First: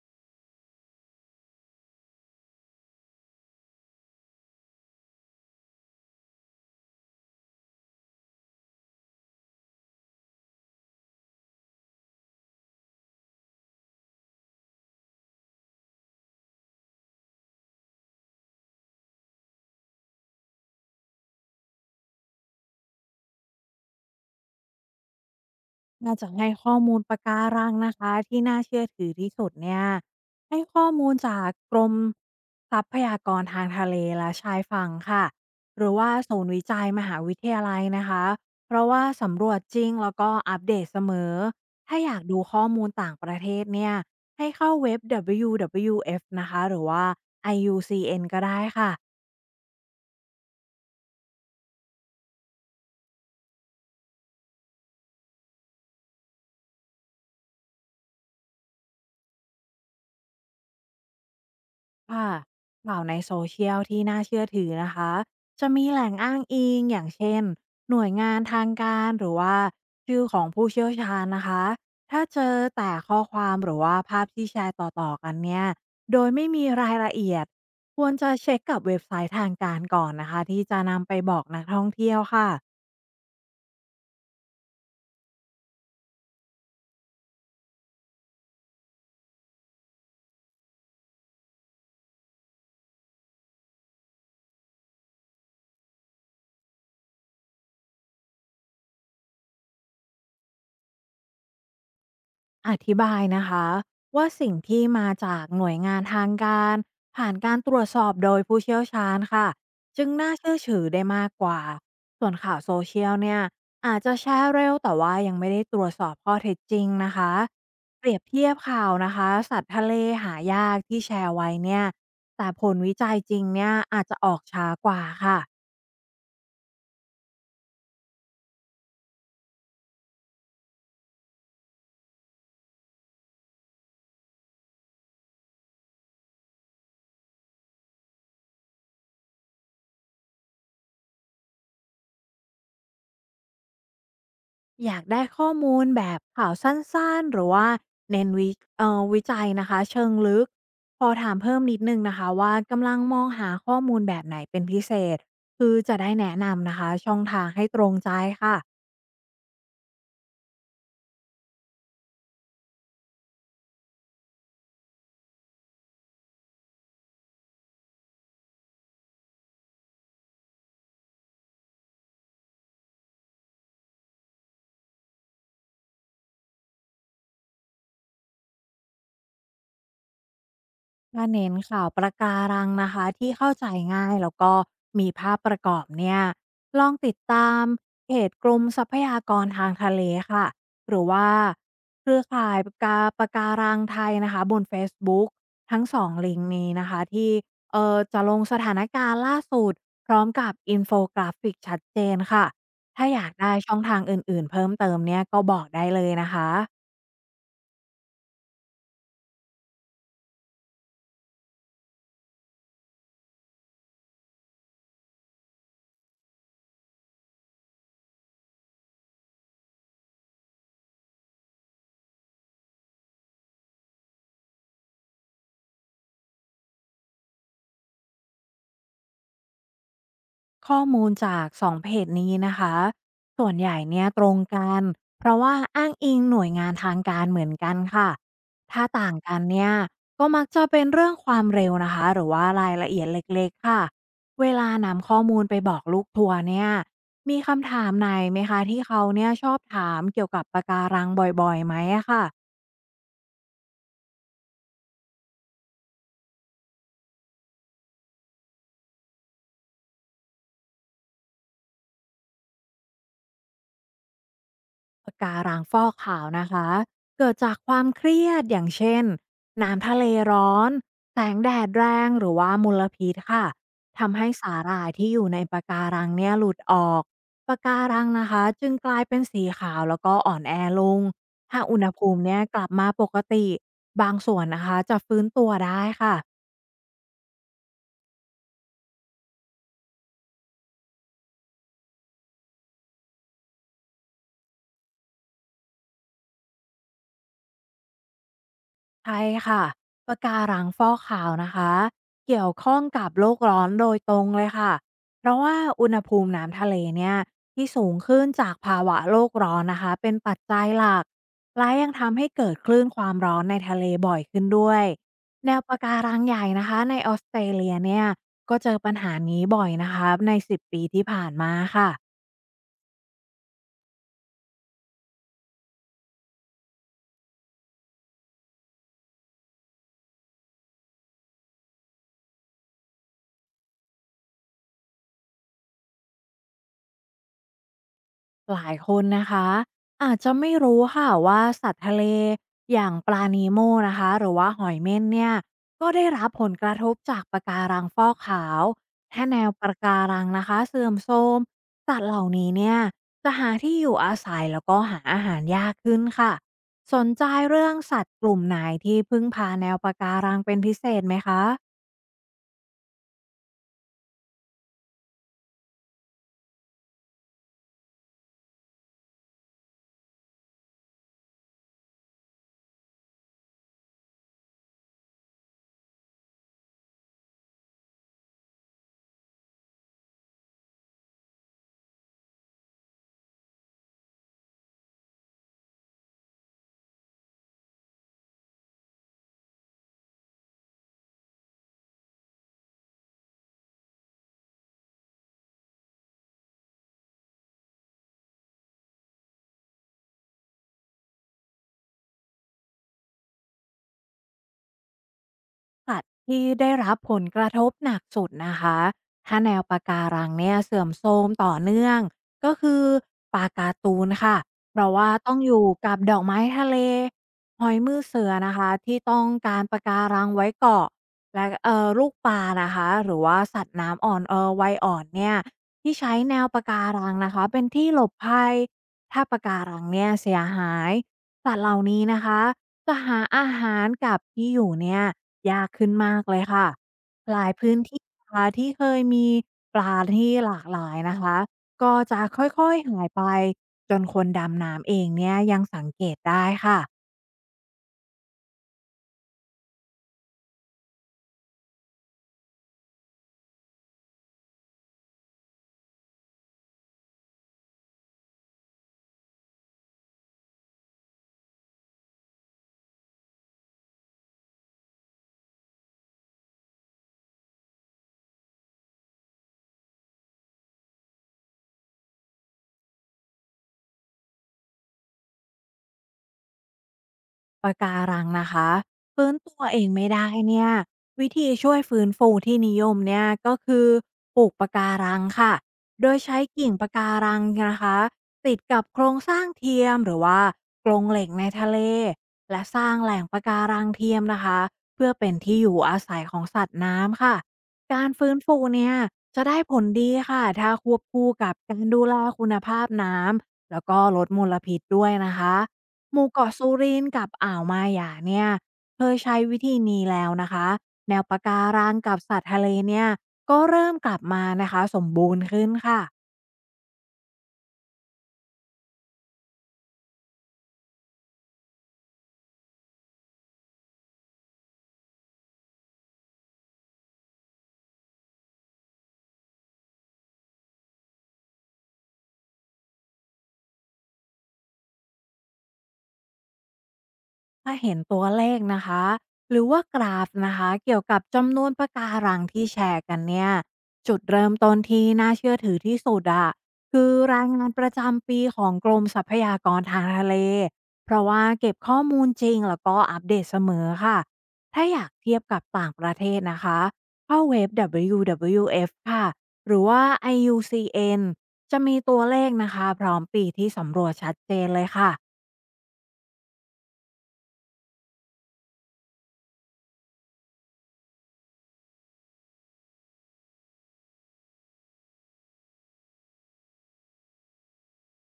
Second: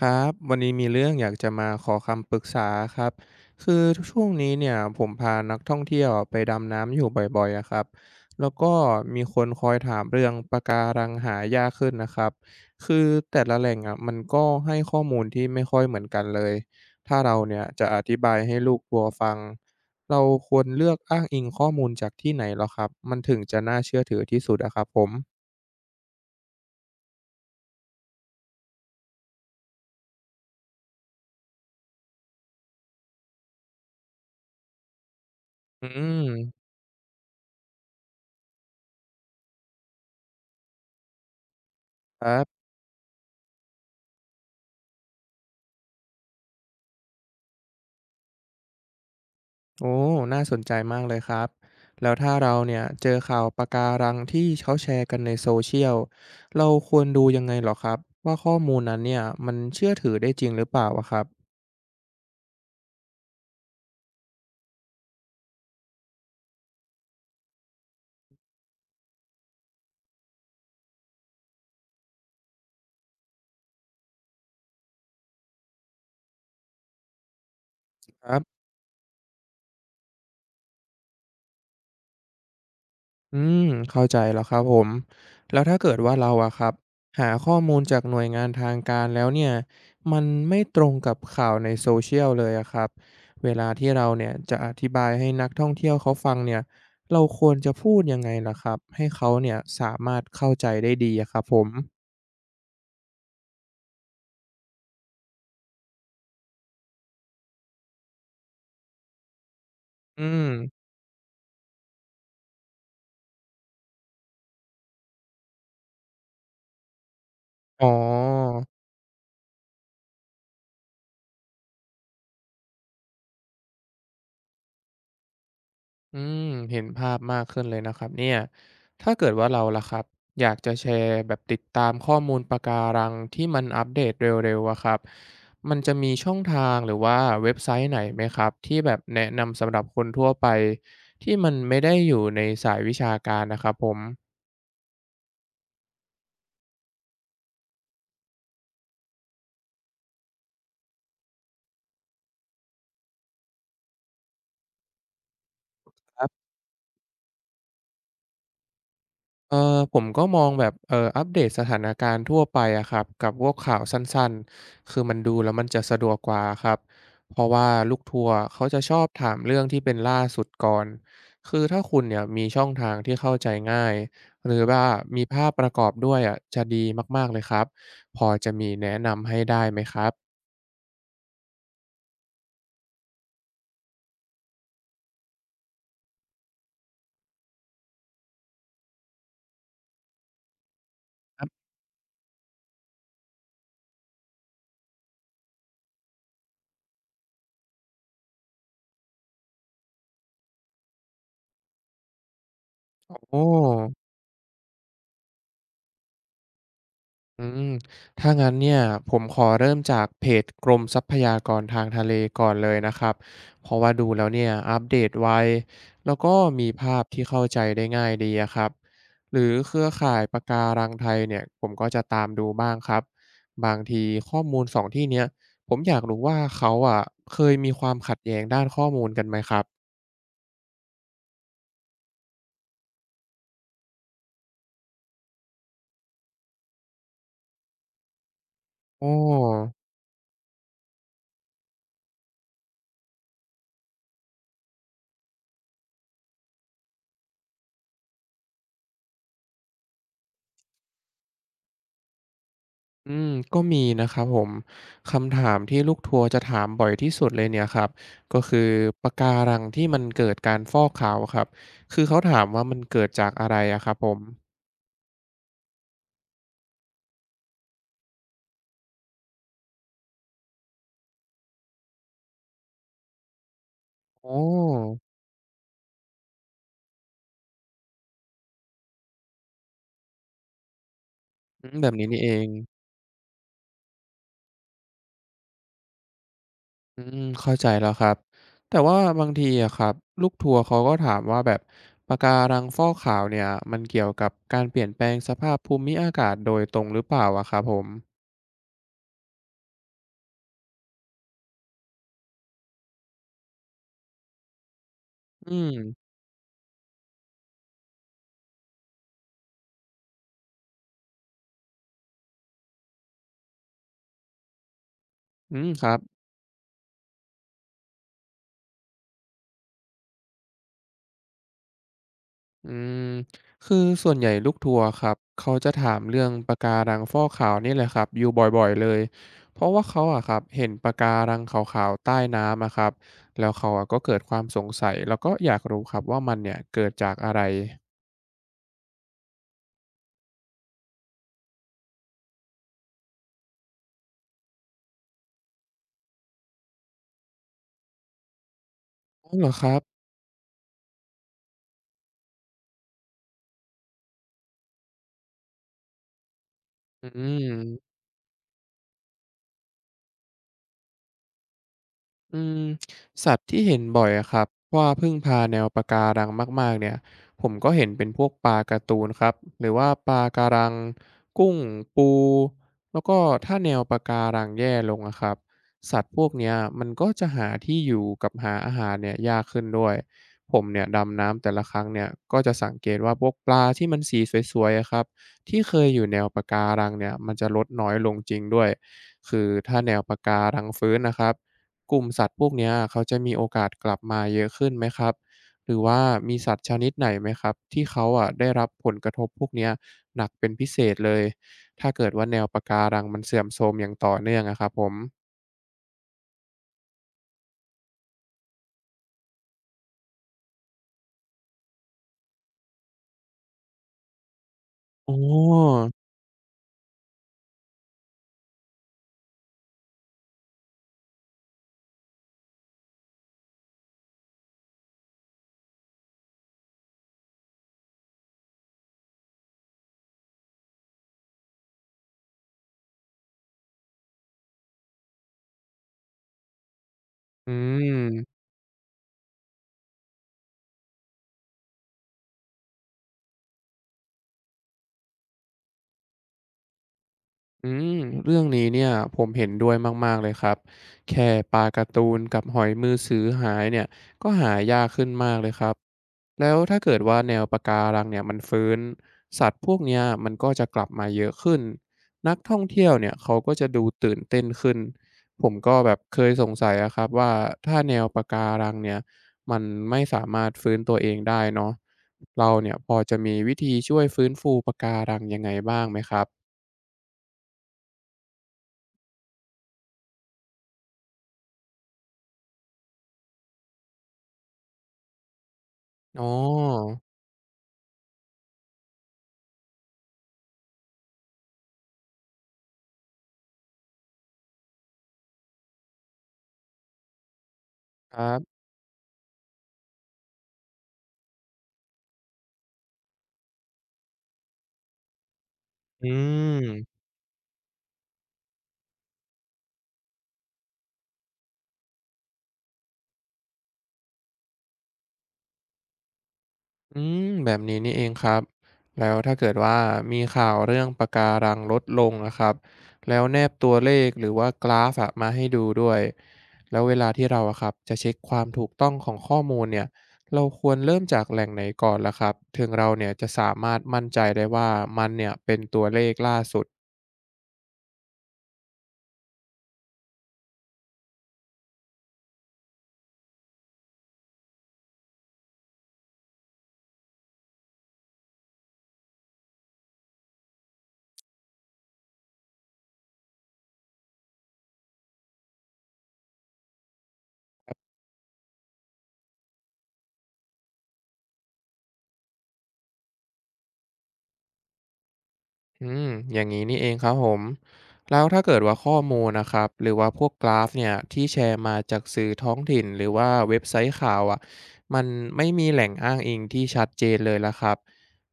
ครับวันนี้มีเรื่องอยากจะมาขอคำปรึกษาครับคือช่วงนี้เนี่ยผมพานักท่องเที่ยวไปดำน้ำอยู่บ่อยๆอะครับแล้วก็มีคนคอยถามเรื่องปะการังหายากขึ้นนะครับคือแต่ละแหล่งอ่ะมันก็ให้ข้อมูลที่ไม่ค่อยเหมือนกันเลยถ้าเราเนี่ยจะอธิบายให้ลูกทัวร์ฟังเราควรเลือกอ้างอิงข้อมูลจากที่ไหนเหรอครับมันถึงจะน่าเชื่อถือที่สุดอะครับผมน่าจะให้ข้อมูลปะการังนะคะที่น่าเชื่อถือที่สุดเนี่ยให้ข้อมูลจากกรมทรัพยากรทางทะเลและชายฝั่งค่ะหอืรือว่าศูนย์มวิจัยมหาวิทยาลัยนะคะเพราะว่าสำรวจจริงแล้วก็อัปเดตเสมอถ้าอยากครัดูข้บ อมูลต่างประเทศเนี่ยให้เข้าเว็บ WWF นะคะหรือว่า IUCN ก็ได้ค่ะ โอ้น่าสนใจมากเลยครับ แล้วถ้าเราเนี่ยเจอข่าวปะการังที่เขาแชร์กันในโซเชียล เราควรดูยังไงเหรอครับ ว่าข้อมูลนั้นเนี่ยมันเชื่อถือได้จริงหรือเปล่าอะครับ ค่ะข่าวในโซเชียลที่น่าเชื่อถือนะคะจะมีแหล่งอ้างอิงอย่างเช่นหน่วยงานทางการหรือว่าชื่อของผู้เชี่ยวชาญนะคะถ้าเจอแต่ข้อความหรือว่าภาพที่แชร์ต่อๆกันเนี่ยโดยไม่มีรายละเอียดควรจะเช็คกับเว็บไซต์ทางการก่อนนะคะที่จะนำไปบอกนักท่องเที่ยวค่ะ อืมเข้าใจแล้วครับผมแล้วถ้าเกิดว่าเราอะครับหาข้อมูลจากหน่วยงานทางการแล้วเนี่ยมันไม่ตรงกับข่าวในโซเชียลเลยอะครับเวลาที่เราเนี่ยจะอธิบายให้นักท่องเที่ยวเขาฟังเนี่ยเราควรจะพูดยังไงล่ะครับให้เขาเนี่ยสามารถเข้าใจได้ดีอะครับผมอธิบายนะคะว่าสิ่งที่มาจากหน่วยงานทางการผ่านการตรวจสอบโดยผู้เชี่ยวชาญค่ะจึงอืน่ามเชื่อถือได้มากกว่าส่วนข่าวโซเชียลเนี่ยอาจจะแชร์เร็วแต่ว่ายังไม่ได้ตรวจสอบข้อเท็จจริงนะคะอ๋อ เปรียบเทียบข่าวนะคะสัตว์ทะเลหายากที่แชร์ไว้เนี่ยแต่ผลวิจัยจริงเนี่ยอาจจะออกช้ากว่าค่ะ อืมเห็นภาพมากขึ้นเลยนะครับเนี่ยถ้าเกิดว่าเราล่ะครับอยากจะแชร์แบบติดตามข้อมูลปะการังที่มันอัปเดตเร็วๆอะครับมันจะมีช่องทางหรือว่าเว็บไซต์ไหนไหมครับที่แบบแนะนำสำหรับคนทั่วไปที่มันไม่ได้อยู่ในสายวิชาการนะครับผม อยากได้ข้อมูลแบบข่าวสั้นๆหรือว่าเน้นวิเอ่อวิจัยนะคะเชิงลึกพอถามเพิ่มนิดนึงนะคะว่ากำลังมองหาข้อมูลแบบไหนเป็นพิเศษคือจะได้แนะนำนะคะช่องทางให้ตรงใจค่ะ เออผมก็มองแบบอัปเดตสถานการณ์ทั่วไปอะครับกับพวกข่าวสั้นๆคือมันดูแล้วมันจะสะดวกกว่าครับเพราะว่าลูกทัวร์เขาจะชอบถามเรื่องที่เป็นล่าสุดก่อนคือถ้าคุณเนี่ยมีช่องทางที่เข้าใจง่ายหรือว่ามีภาพประกอบด้วยอะจะดีมากๆเลยครับพอจะมีแนะนำให้ได้ไหมครับก็เน้นข่าวประการังนะคะที่เข้าใจง่ายแล้วก็มีภาพประกอบเนี่ยลองติดตามเพจกรมทรัพยากรทางทะเลค่ะหรือว่าเครือข่ายประการังไทยนะคะบน Facebook ทั้งสองลิงก์นี้นะคะที่เออจะลงสถานการณ์ล่าสุดพร้อมกับอินโฟกราฟิกชัดเจนค่ะถ้าอยากโอได้ช่องทาง้ อื่นๆเพิ่มเติมเนี่ยก็บอกได้เลยนะคะ อืมถ้างั้นเนี่ยผมขอเริ่มจากเพจกรมทรัพยากรทางทะเลก่อนเลยนะครับเพราะว่าดูแล้วเนี่ยอัปเดตไวแล้วก็มีภาพที่เข้าใจได้ง่ายดีอะครับหรือเครือข่ายปะการังไทยเนี่ยผมก็จะตามดูบ้างครับบางทีข้อมูลสองที่เนี้ยผมอยากรู้ว่าเขาอ่ะเคยมีความขัดแย้งด้านข้อมูลกันไหมครับข้อมูลจาก2เพจนี้นะคะส่วนใหญ่เนี่ยตรงกันเพราะว่าอ้างอิงหน่วยงานทางการเหมือนกันค่ะถ้าโอต่างกันเนี่้ ยก็มักจะเป็นเรื่องความเร็วนะคะหรือว่ารายละเอียดเล็กๆค่ะเวลานำข้อมูลไปบอกลูกทัวร์เนี่ยมีคำถามไหนไหมคะที่เขาเนี่ยชอบถามเกี่ยวกับปะการังบ่อยๆไหมอะค่ะ ก็มีนะครับผมคำถามที่ลูกทัวร์จะถามบ่อยที่สุดเลยเนี่ยครับก็คือปะการังที่มันเกิดการฟอกขาวครับคือเขาถามว่ามันเกิดจากอะไรอะครับผมปะการังฟอกขาวนะคะเกิดจากความเครียดอย่างเช่นน้ำทะเลร้อนแสงแดดแรงหรือว่ามลพิษค่ะทำให้ออสาหร่ายที่อยู่ในปะการังเนี่ยหลุดออกปะการังนะคะจึงกลายเป็นสีขาวแล้วก็อ่อนแอลงถ้าอุณแบหบนี้ภูนี่มิเอเนี่ยงกลับมาปกติบางส่วนนะคะจะฟื้นตัวได้ค่ะ เข้าใจแล้วครับแต่ว่าบางทีอะครับลูกทัวร์เขาก็ถามว่าแบบปะการังฟอกขาวเนี่ยมันเกี่ยวกับการเปลี่ยนแปลงสภาพภูมิอากาศโดยตรงหรือเปล่าอะครับผมใช่ค่ะปะการังฟอกขาวนะคะ เกี่ยวข้องกับโลกร้อนโดยตรงเลยค่ะ เพราะอืว่าอุณหมภูมิน้ำทะเลเนี่ยที่สูงขึ้นจากภาวะโลกร้อนนะคะเป็นปัจจัยหลักและยังทำให้เกิดคลื่นความร้อนในทะเลบ่อยขึ้นด้วย แนอืวมปะครักาบ รังใหญ่นะคะในออสเตรเลียเนี่ยก็เจอปัญหานี้บ่อยนะคะใน10ปีที่ผ่านมาค่ะ อืมคือส่วนใหญ่ลูกทัวร์ครับเขาจะถามเรื่องปะการังฟอกขาวนี่แหละครับอยู่บ่อยๆเลยเพราะว่าเขาอะครับเห็นปะการังขาวๆใต้น้ำอะครับแล้วเขาอะก็เกิดความสงสัยแล้วก็อยากรู้ครับว่ามันเนี่ยเกิดจากอะไรหลายคนนะคะอาจจะไม่รู้ค่ะว่าสัตว์ทะเลอย่างปลานีโมนะคะหรือว่าหอยเม่นเนี่ยก็ได้รับผลกระทบจากปะการังฟอกขาวถ้าอ๋อแนเหรวอคปะรับการังนะคะเสื่อมโทรมสัตว์เหล่านี้เนี่ยจะหาที่อยู่อาศัยแล้วก็หาอาหารยากขึ้นค่ะสนอืใจเรื่องม สัตว์กลุ่มไหนที่พึ่งพาแนวปะการังเป็นพิเศษไหมคะ อืมสัตว์ที่เห็นบ่อยอะครับว่าพึ่งพาแนวปะการังมากๆเนี่ยผมก็เห็นเป็นพวกปลาการ์ตูนครับหรือว่าปลาการังกุ้งปู แล้วก็ถ้าแนวปะการังแย่ลงอะครับสัตว์พวกเนี้ยมันก็จะหาที่อยู่กับหาอาหารเนี่ยยากขึ้นด้วย ผมเนี่ยดำน้ำแต่ละครั้งเนี่ยก็จะสังเกตว่าพวกปลาที่มันสีสวยๆอะครับที่เคยอยู่แนวปะการังเนี่ยมันจะลดน้อยลงจริงด้วยคือถ้าแนวปะการังฟื้นนะครับ กลุ่มสัตว์พวกเนี้ยเขาจะมีโอกาสกลับมาเยอะขึ้นไหมครับหรือว่ามีสัตว์ชนิดไหนไหมครับที่เขาอะได้รับผลกระทบพวกเนี้ยหนักเป็นพิเศษเลยถ้าเกิดว่าแนวปะการังมันเสื่อมโทรมอย่างต่อเนื่องอะครับผมสัตว์ที่ได้รับผลกระทบหนักสุดนะคะ ถ้าแนวปะการังเนี่ยเสื่อมโทรมต่อเนื่องก็คือปลาการ์ตูนค่ะเพราะว่าโอ้ต้องอยู่กับดอกไม้ทะเลหอยมือเสือนะคะที่ต้องการปะการังไว้เกาะและลูกปลานะคะหรือว่าสัตว์น้ำอ่อนวัยอ่อนเนี่ยที่ใช้แนวปะการังนะคะเป็นที่หลบภัยถ้าปะการังเนี่ยเสียหายสัตว์เหล่านี้นะคะ จะหาอาหารกับที่อยู่เนี่ยยากขึ้นมากเลยค่ะหลาอืยพื้นที่นะม คะที่เคยมีปลาที่หลากหลายนะคะก็จะค่อยๆหายไปจนคนดำน้ำเองเนี่ยยังสังเกตได้ค่ะ อืมเรื่องนี้เนี่ยผมเห็นด้วยมากๆเลยครับแค่ปลาการ์ตูนกับหอยมือสือหายเนี่ยก็หายากขึ้นมากเลยครับแล้วถ้าเกิดว่าแนวปะการังเนี่ยมันฟื้นสัตว์พวกเนี้ยมันก็จะกลับมาเยอะขึ้นนักท่องเที่ยวเนี่ยเขาก็จะดูตื่นเต้นขึ้นผมก็แบบเคยสงสัยอะครับว่าถ้าแนวปะการังเนี่ยมันไม่สามารถฟื้นตัวเองได้เนาะเราเนี่ยพอจะมีวิธีช่วยฟื้นฟูปะการังยังไงบ้างไหมครับปะการังนะคะฟื้นตัวเองไม่ได้เนี่ยวิธีช่วยฟื้นฟูที่นิยมเนี่ยก็คือปลูกปะการังค่ะโดยอ๋อ ใช้กิ่งปะการังนะคะติดกับโครงสร้างเทียมหรือว่ากรงเหล็กในทะเลและสร้างแหล่งปะการังเทียมนะคะเพื่อเป็นที่อยู่อาศัยของสัตว์น้ำค่ะการครัฟื้นบฟูเนี่ยจะได้ผลดีค่ะถ้าควบคู่กับการดูแลคุณภาพน้ำแล้วก็ลดมลพิษด้วยนะคะ อืหมู่เกาะมสูรินกับอ่าวมาหยาเนี่ยเคยใช้วิธีนี้แล้วนะคะแนวปะการังกับสัตว์ทะเลเนี่ยก็เริ่มกลับมานะคะสมบูรณ์ขึ้นค่ะ อืมแบบนี้นี่เองครับแล้วถ้าเกิดว่ามีข่าวเรื่องปะการังลดลงนะครับแล้วแนบตัวเลขหรือว่ากราฟอะมาให้ดูด้วยแล้วเวลาที่เราอะครับจะเช็คความถูกต้องของข้อมูลเนี่ยเราควรเริ่มจากแหล่งไหนก่อนล่ะครับถึงเราเนี่ยจะสามารถมั่นใจได้ว่ามันเนี่ยเป็นตัวเลขล่าสุด ถ้าเห็นตัวเลขนะคะหรือว่ากราฟนะคะเกี่ยวกับจำนวนปะการังที่แชร์กันเนี่ยจุดเริ่มต้นที่น่าเชื่อถือที่สุดอะคือรายงานประจำปีของกรมทรัพยากรทางทะเลเพราะว่าเก็บข้อมูลจริงแล้วก็อัปเดตเสมอค่ะถ้าอยากเทียบกับต่างประเทศนะคะเข้าเว็บ WWF ค่ะหรือว่า IUCN จะมีตัวเลขนะคะพร้อมปีที่สำรวจชัดเจนเลยค่ะ อืมอย่างนี้นี่เองครับผมแล้วถ้าเกิดว่าข้อมูลนะครับหรือว่าพวกกราฟเนี่ยที่แชร์มาจากสื่อท้องถิ่นหรือว่าเว็บไซต์ข่าวอ่ะมันไม่มีแหล่งอ้างอิงที่ชัดเจนเลยละครับ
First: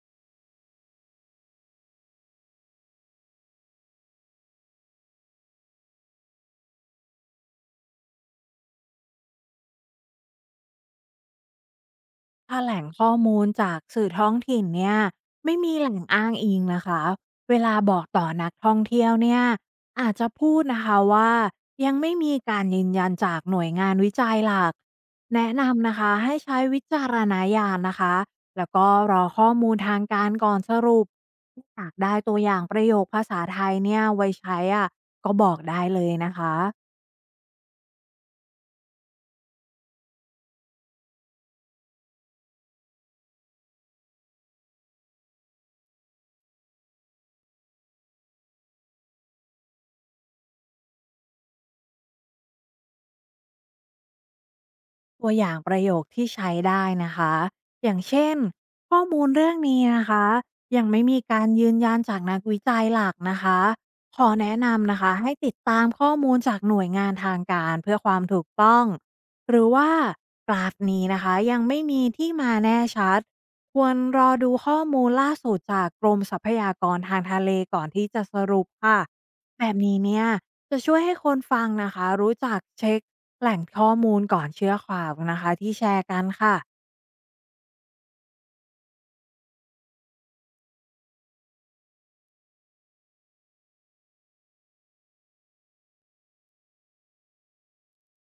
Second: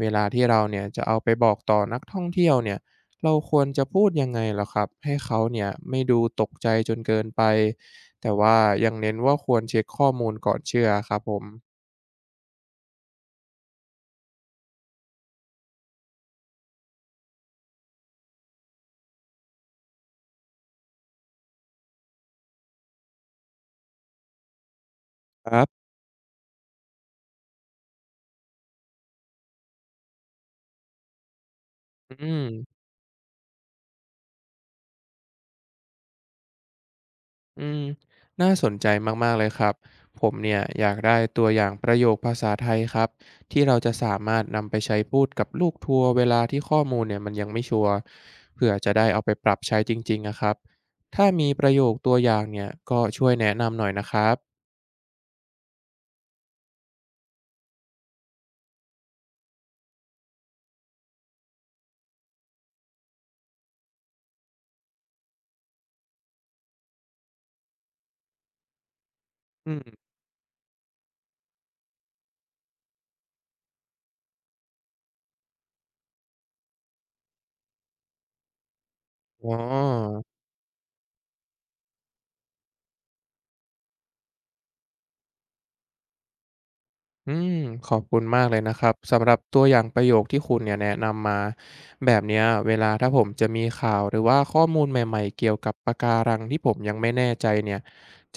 เวลาที่เราเนี่ยจะเอาไปบอกต่อนักท่องเที่ยวเนี่ยเราควรจะพูดยังไงเหรอครับให้เขาเนี่ยไม่ดูตกใจจนเกินไปแต่ว่ายังเน้นว่าควรเช็คข้อมูลก่อนเชื่อครับผมถ้าแหล่งข้อมูลจากสื่อท้องถิ่นเนี่ยไม่มีแหล่งอ้างอิงนะคะเวลาบอกต่อนักท่องเที่ยวเนี่ยอาจจะพูดนะคะว่ายังไม่มีการยืนยันจากหน่วยงานวิจัยหลักคแนะรับนำนะคะให้ใช้วิจารณญาณนะคะแล้วก็รอข้อมูลทางการก่อนสรุปถาอยากได้อืตัวม อย่างประโยคภาษาไทยเนี่ยไว้ใช้อ่ะก็บอกได้เลยนะคะ อืมน่าสนใจมากๆเลยครับผมเนี่ยอยากได้ตัวอย่างประโยคภาษาไทยครับที่เราจะสามารถนำไปใช้พูดกับลูกทัวร์เวลาที่ข้อมูลเนี่ยมันยังไม่ชัวร์เผื่อจะได้เอาไปปรับใช้จริงๆนะครับถ้ามีประโยคตัวอย่างเนี่ยก็ช่วยแนะนำหน่อยนะครับตัวอย่างประโยคที่ใช้ได้นะคะอย่างเช่นข้อมูลเรื่องนี้นะคะยังไม่มีการยืนยันจากนักวิจัยหลักนะคะขอแนะนำนะคะให้ติดตามข้อมูลจากหน่วยงานทางการเพื่อความถูกต้องหรืออืมว่ากราฟนี้นะคะยังไม่มีที่มาแน่ชัดควรรอดูข้อมูลล่าสุดจากกรมทรัพยากรทางทะเลก่อนที่จะสรุปค่ะอ๋แบบนี้อ เนี่ย จะช่วยให้คนฟังนะคะรู้จักเช็คแหล่งข้อมูลก่อนเชื่อข่าวนะคะที่แชร์กันค่ะ อืมขอบคุณมากเลยนะครับสำหรับตัวอย่างประโยคที่คุณเนี่ยแนะนำมาแบบเนี้ยเวลาถ้าผมจะมีข่าวหรือว่าข้อมูลใหม่ๆเกี่ยวกับปะการังที่ผมยังไม่แน่ใจเนี่ย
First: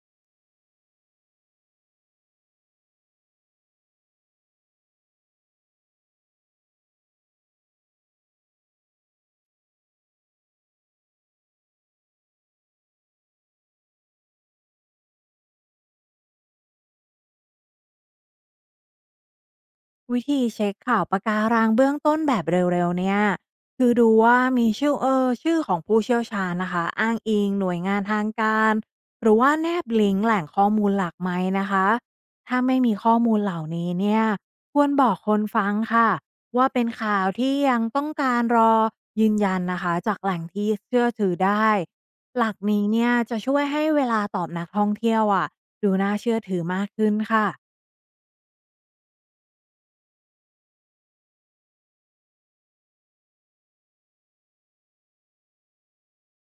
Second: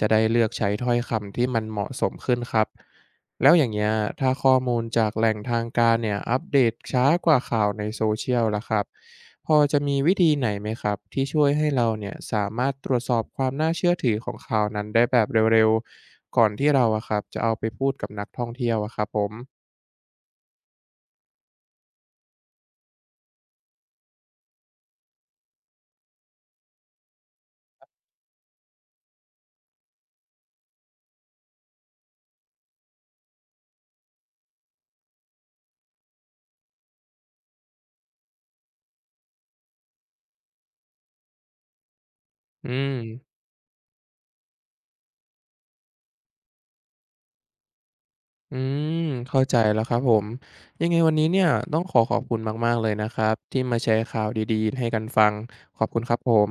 จะได้เลือกใช้ถ้อยคำที่มันเหมาะสมขึ้นครับ แล้วอย่างเงี้ยถ้าข้อมูลจากแหล่งทางการเนี่ยอัปเดตช้ากว่าข่าวในโซเชียลล่ะครับพอจะมีวิธีไหนไหมครับที่ช่วยให้เราเนี่ยสามารถตรวจสอบความน่าเชื่อถือของข่าวนั้นได้แบบเร็วๆก่อนที่เราอะครับจะเอาไปพูดกับนักท่องเที่ยวอะครับผมวิธีเช็คข่าวปะการังเบื้องต้นแบบเร็วๆเนี่ยคือดูว่ามีชื่อชื่อของผู้เชี่ยวชาญนะคะอ้างอิงหน่วยงานทางการหรือว่าแนบลิงก์แหล่งข้อมูลหลักไหมนะคะถ้าไม่มีข้อมูลเหล่านี้เนี่ยควรบอกคนฟังค่ะว่าเป็นข่าวที่ยังต้องการรอยืนยันนะคะจากแหล่งที่เชื่อถือได้หลักอืนี้เนี่ยจะมช่วยให้เวลาตอบนักท่องเที่ยวอะดูน่าเชื่อถือมากขึ้นค่ะ อืมเข้าใจแล้วครับผมยังไงวันนี้เนี่ยต้องขอขอบคุณมากๆเลยนะครับที่มาแชร์ข่าวดีๆให้กันฟังขอบคุณครับผม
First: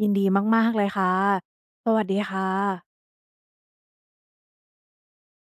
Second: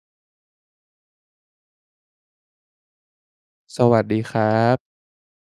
ยินดีมากๆเลยค่ะ สวัสดีค่ะสวัสดีครับ